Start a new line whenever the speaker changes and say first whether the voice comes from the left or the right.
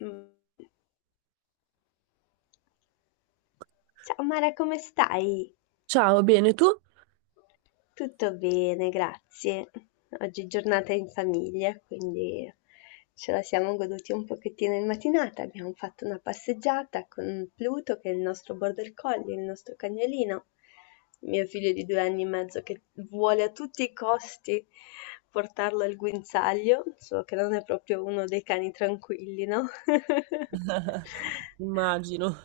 left: Mm. Ciao Mara, come stai?
right: Ciao, bene tu?
left: Tutto bene, grazie. Oggi è giornata in famiglia, quindi ce la siamo goduti un pochettino in mattinata. Abbiamo fatto una passeggiata con Pluto, che è il nostro border collie, il nostro cagnolino, mio figlio di 2 anni e mezzo che vuole a tutti i costi portarlo al guinzaglio, solo che non è proprio uno dei cani tranquilli, no?
right: Immagino,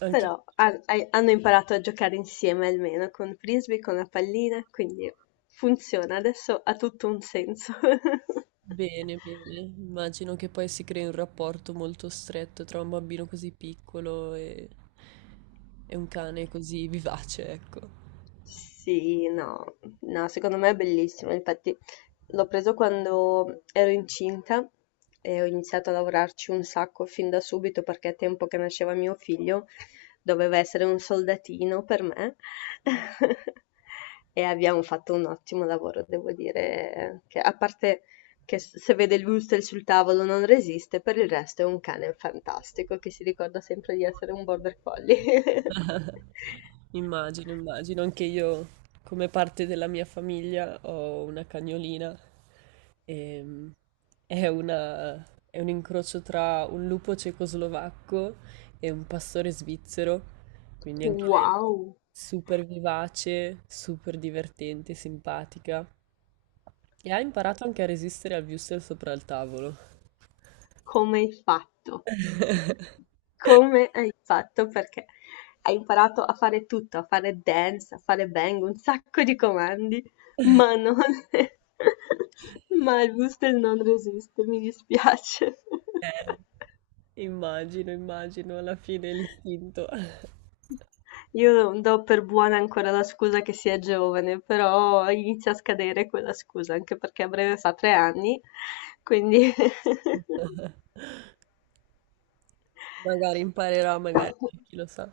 right: anche
left: Però hanno imparato a giocare insieme almeno con frisbee, con la pallina, quindi funziona, adesso ha tutto un senso.
right: bene, bene. Immagino che poi si crei un rapporto molto stretto tra un bambino così piccolo e un cane così vivace, ecco.
left: Sì, no, no, secondo me è bellissimo. Infatti l'ho preso quando ero incinta e ho iniziato a lavorarci un sacco fin da subito perché a tempo che nasceva mio figlio doveva essere un soldatino per me. E abbiamo fatto un ottimo lavoro, devo dire, che a parte che se vede il Wurzel sul tavolo non resiste, per il resto è un cane fantastico che si ricorda sempre di essere un border collie.
right: Immagino, immagino. Anche io, come parte della mia famiglia, ho una cagnolina. Ehm, è una- è un incrocio tra un lupo cecoslovacco e un pastore svizzero. Quindi anche lei
left: Wow!
right: super vivace, super divertente, simpatica. E ha imparato anche a resistere al wurstel sopra il tavolo.
left: Come hai fatto? Come hai fatto? Perché hai imparato a fare tutto, a fare dance, a fare bang, un sacco di comandi, ma non... ma il whistle non resiste, mi dispiace.
right: Immagino, immagino, alla fine l'istinto.
left: Io do per buona ancora la scusa che sia giovane, però inizia a scadere quella scusa, anche perché a breve fa 3 anni, quindi...
right: Magari imparerò, magari, chi lo sa.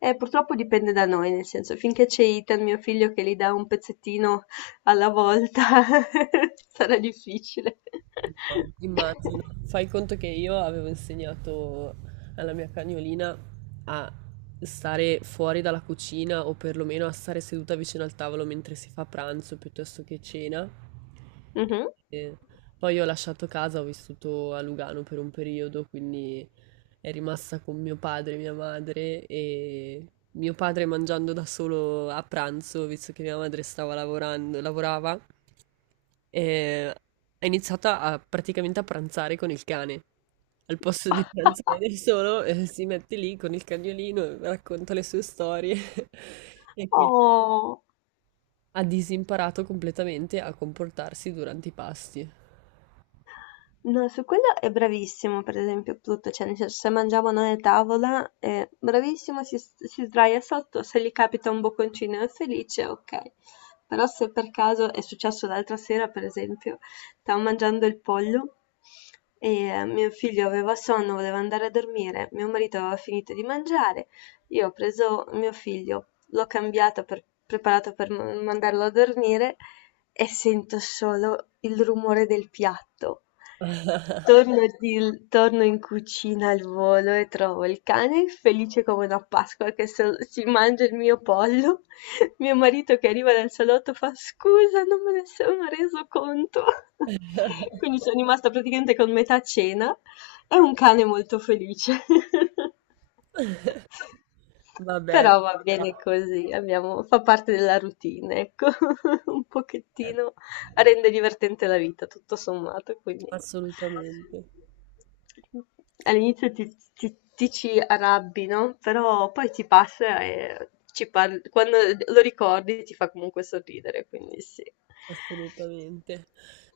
left: Purtroppo dipende da noi, nel senso, finché c'è Ethan, mio figlio, che gli dà un pezzettino alla volta, sarà difficile.
right: No, immagino, fai conto che io avevo insegnato alla mia cagnolina a stare fuori dalla cucina o perlomeno a stare seduta vicino al tavolo mentre si fa pranzo piuttosto che cena.
left: Mhm.
right: E poi ho lasciato casa, ho vissuto a Lugano per un periodo, quindi è rimasta con mio padre e mia madre e mio padre mangiando da solo a pranzo, visto che mia madre stava lavorando, lavorava. E è iniziata a praticamente a pranzare con il cane. Al posto di pranzare da solo, si mette lì con il cagnolino, e racconta le sue storie e quindi
left: Oh.
right: ha disimparato completamente a comportarsi durante i pasti.
left: No, su quello è bravissimo, per esempio, Pluto, cioè nel senso, se mangiamo noi a tavola è bravissimo, si sdraia sotto, se gli capita un bocconcino è felice, ok. Però se per caso è successo l'altra sera, per esempio, stavo mangiando il pollo e mio figlio aveva sonno, voleva andare a dormire, mio marito aveva finito di mangiare, io ho preso mio figlio, l'ho cambiato per preparato per mandarlo a dormire e sento solo il rumore del piatto. Torno, torno in cucina al volo e trovo il cane felice come una Pasqua che si mangia il mio pollo. Mio marito che arriva dal salotto fa scusa, non me ne sono reso conto. Quindi sono rimasta praticamente con metà cena è un cane molto felice.
right: Vabbè,
left: Però va bene così, abbiamo fa parte della routine, ecco. Un pochettino rende divertente la vita, tutto sommato, quindi
right: assolutamente.
left: all'inizio ti ci arrabbi, no? Però poi ti passa e ci parli, quando lo ricordi ti fa comunque sorridere, quindi sì.
right: Assolutamente.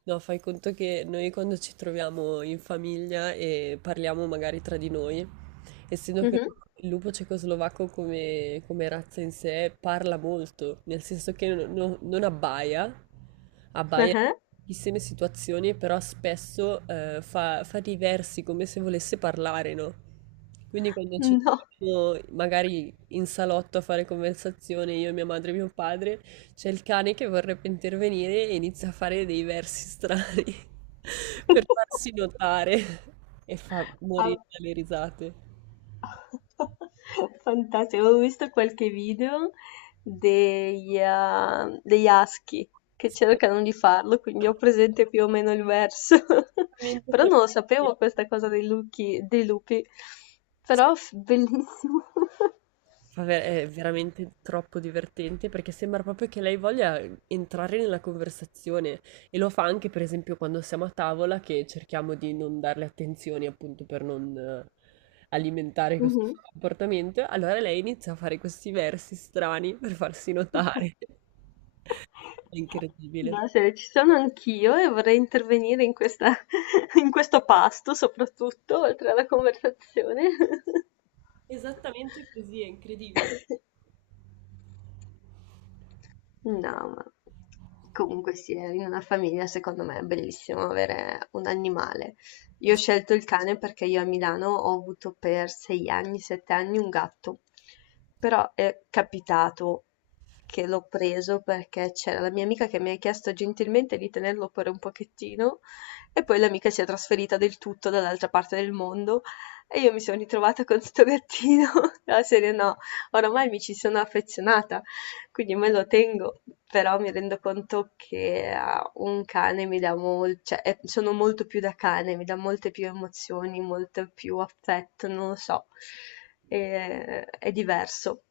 right: No, fai conto che noi quando ci troviamo in famiglia e parliamo magari tra di noi, essendo che
left: Mhm,
right: il lupo cecoslovacco come, come razza in sé parla molto, nel senso che non abbaia, abbaia
left: eh,
right: in pochissime situazioni, però spesso fa dei versi come se volesse parlare, no? Quindi quando ci
left: no.
right: troviamo magari in salotto a fare conversazione, io, mia madre e mio padre, c'è il cane che vorrebbe intervenire e inizia a fare dei versi strani per farsi notare e fa
left: Ah,
right: morire dalle risate.
left: fantastico, avevo visto qualche video degli husky che
right: Sì.
left: cercano di farlo, quindi ho presente più o meno il verso.
right: Esattamente
left: Però
right: quello
left: non lo
right: che-
left: sapevo questa cosa dei lupi. Però bellissimo.
right: È veramente troppo divertente perché sembra proprio che lei voglia entrare nella conversazione e lo fa anche, per esempio, quando siamo a tavola che cerchiamo di non darle attenzioni appunto per non alimentare questo
left: Mhm.
right: suo comportamento. Allora lei inizia a fare questi versi strani per farsi notare. È incredibile.
left: No, se ci sono anch'io e vorrei intervenire in questa, in questo pasto, soprattutto, oltre alla conversazione.
right: Esattamente così, è incredibile.
left: No, ma comunque sì, in una famiglia secondo me è bellissimo avere un animale. Io ho scelto il cane perché io a Milano ho avuto per 6 anni, 7 anni un gatto, però è capitato che l'ho preso perché c'era la mia amica che mi ha chiesto gentilmente di tenerlo per un pochettino e poi l'amica si è trasferita del tutto dall'altra parte del mondo e io mi sono ritrovata con sto gattino, la serie no, oramai mi ci sono affezionata. Quindi me lo tengo, però mi rendo conto che a un cane mi dà molto, cioè sono molto più da cane, mi dà molte più emozioni, molto più affetto, non lo so, è diverso.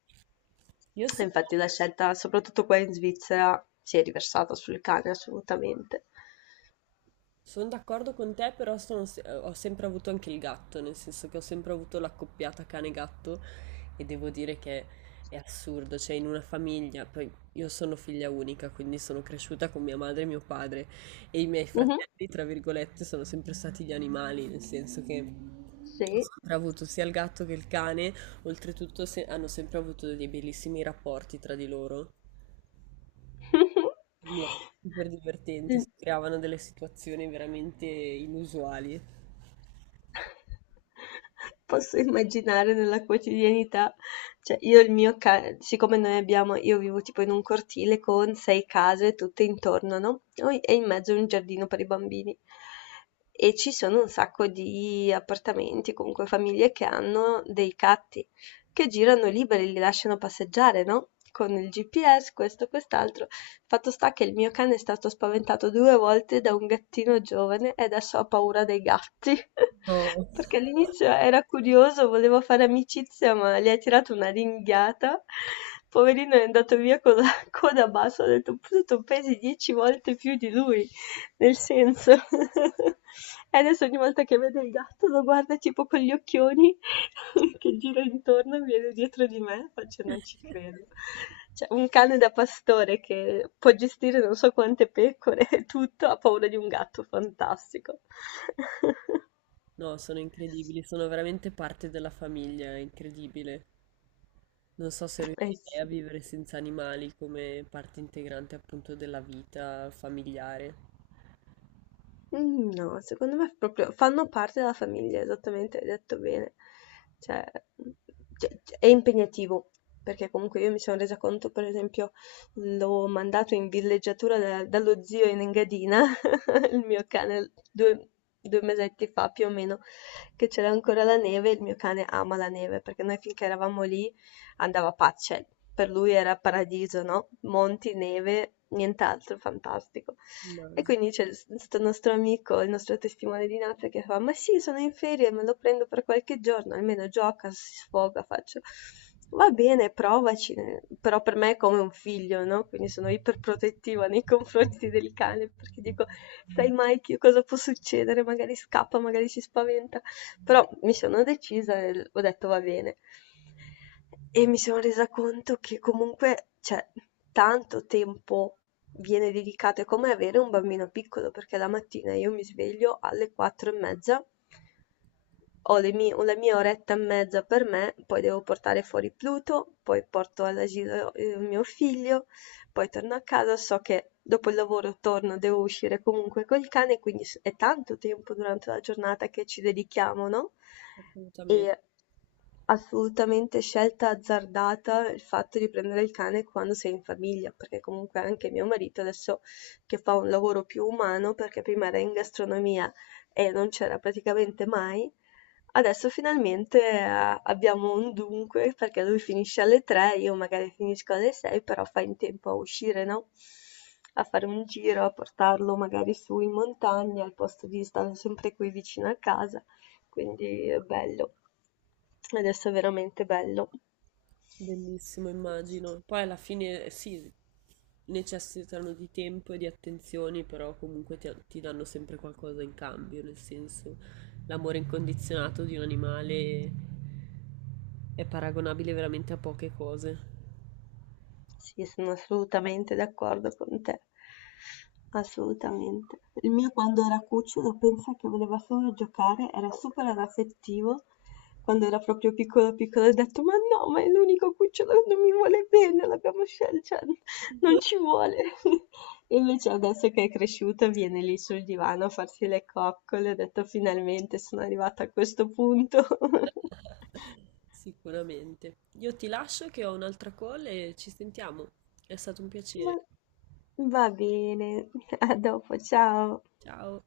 right: Io
left: E
right: sono
left: infatti la scelta, soprattutto qua in Svizzera, si è riversata sul cane assolutamente.
right: Sono d'accordo con te, però sono se- ho sempre avuto anche il gatto, nel senso che ho sempre avuto l'accoppiata cane-gatto e devo dire che è assurdo, cioè in una famiglia, poi io sono figlia unica, quindi sono cresciuta con mia madre e mio padre e i miei
left: Mhm,
right: fratelli, tra virgolette, sono sempre stati gli animali, nel senso che ho
left: sì.
right: sempre avuto sia il gatto che il cane, oltretutto se- hanno sempre avuto dei bellissimi rapporti tra di loro. Quindi era super divertente, si creavano delle situazioni veramente inusuali.
left: Posso immaginare nella quotidianità, cioè io il mio ca siccome noi abbiamo io vivo tipo in un cortile con 6 case tutte intorno, no, noi e in mezzo un giardino per i bambini. E ci sono un sacco di appartamenti, comunque famiglie che hanno dei gatti che girano liberi, li lasciano passeggiare, no, con il GPS, questo, quest'altro. Fatto sta che il mio cane è stato spaventato 2 volte da un gattino giovane e adesso ha paura dei gatti.
right: No,
left: Perché all'inizio era curioso, voleva fare amicizia, ma gli ha tirato una ringhiata. Poverino è andato via con la coda bassa, ho detto, "Pure tu pesi 10 volte più di lui". Nel senso, e adesso ogni volta che vede il gatto lo guarda tipo con gli occhioni che gira intorno e viene dietro di me, faccio non ci credo. Cioè, un cane da pastore che può gestire non so quante pecore e tutto, ha paura di un gatto, fantastico.
right: no, sono incredibili, sono veramente parte della famiglia, è incredibile. Non so se
left: Eh
right: riuscirei a
left: sì.
right: vivere senza animali come parte integrante appunto della vita familiare.
left: Mhmm, no, secondo me proprio fanno parte della famiglia, esattamente, hai detto bene. Cioè, mhmm, cioè, c è impegnativo, perché comunque io mi son resa conto, per esempio, l'ho mandato in villeggiatura da dallo zio in Engadina il mio cane due mesetti fa più o meno, che c'era ancora la neve, il mio cane ama la neve, perché noi finché eravamo lì andava pazzo, cioè, per lui era paradiso, no? Monti, neve, nient'altro, fantastico. E
right: Immagino,
left: quindi c'è questo nostro amico, il nostro testimone di Napoli, che fa: Ma sì, sono in ferie, me lo prendo per qualche giorno, almeno gioca, si sfoga, faccio. Va bene, provaci, eh." però per me è come un figlio, no? Quindi sono iperprotettiva nei confronti del cane perché dico: sai mai che cosa può succedere, magari scappa, magari si spaventa, però mi sono decisa e ho detto va bene. E mi sono resa conto che comunque, cioè, tanto tempo viene dedicato, è come avere un bambino piccolo, perché la mattina io mi sveglio alle 4:30, ho la mia oretta e mezza per me, poi devo portare fuori Pluto, poi porto all'asilo mio figlio, poi torno a casa, so che dopo il lavoro torno, devo uscire comunque col cane, quindi è tanto tempo durante la giornata che ci dedichiamo, no?
right: assolutamente,
left: E assolutamente scelta azzardata il fatto di prendere il cane quando sei in famiglia, perché comunque anche mio marito adesso che fa un lavoro più umano, perché prima era in gastronomia e non c'era praticamente mai. Adesso finalmente abbiamo un dunque, perché lui finisce alle 3, io magari finisco alle 6, però fa in tempo a uscire, no? A fare un giro, a portarlo magari su in montagna, al posto di stare sempre qui vicino a casa. Quindi è bello. Adesso è veramente bello.
right: bellissimo, immagino. Poi alla fine sì, necessitano di tempo e di attenzioni, però comunque ti, ti danno sempre qualcosa in cambio, nel senso l'amore incondizionato di un animale è paragonabile veramente a poche cose.
left: Sì, sono assolutamente d'accordo con te. Assolutamente. Il mio quando era cucciolo pensa che voleva solo giocare, era super anaffettivo. Quando era proprio piccolo piccolo ho detto, ma no, ma è l'unico cucciolo che non mi vuole bene, l'abbiamo scelto, cioè, non ci vuole. E invece adesso che è cresciuto viene lì sul divano a farsi le coccole, ho detto finalmente sono arrivata a questo punto.
right: Sicuramente. Io ti lascio che ho un'altra call e ci sentiamo. È stato un
left: Va
right: piacere.
left: va bene, a dopo, ciao.
right: Ciao.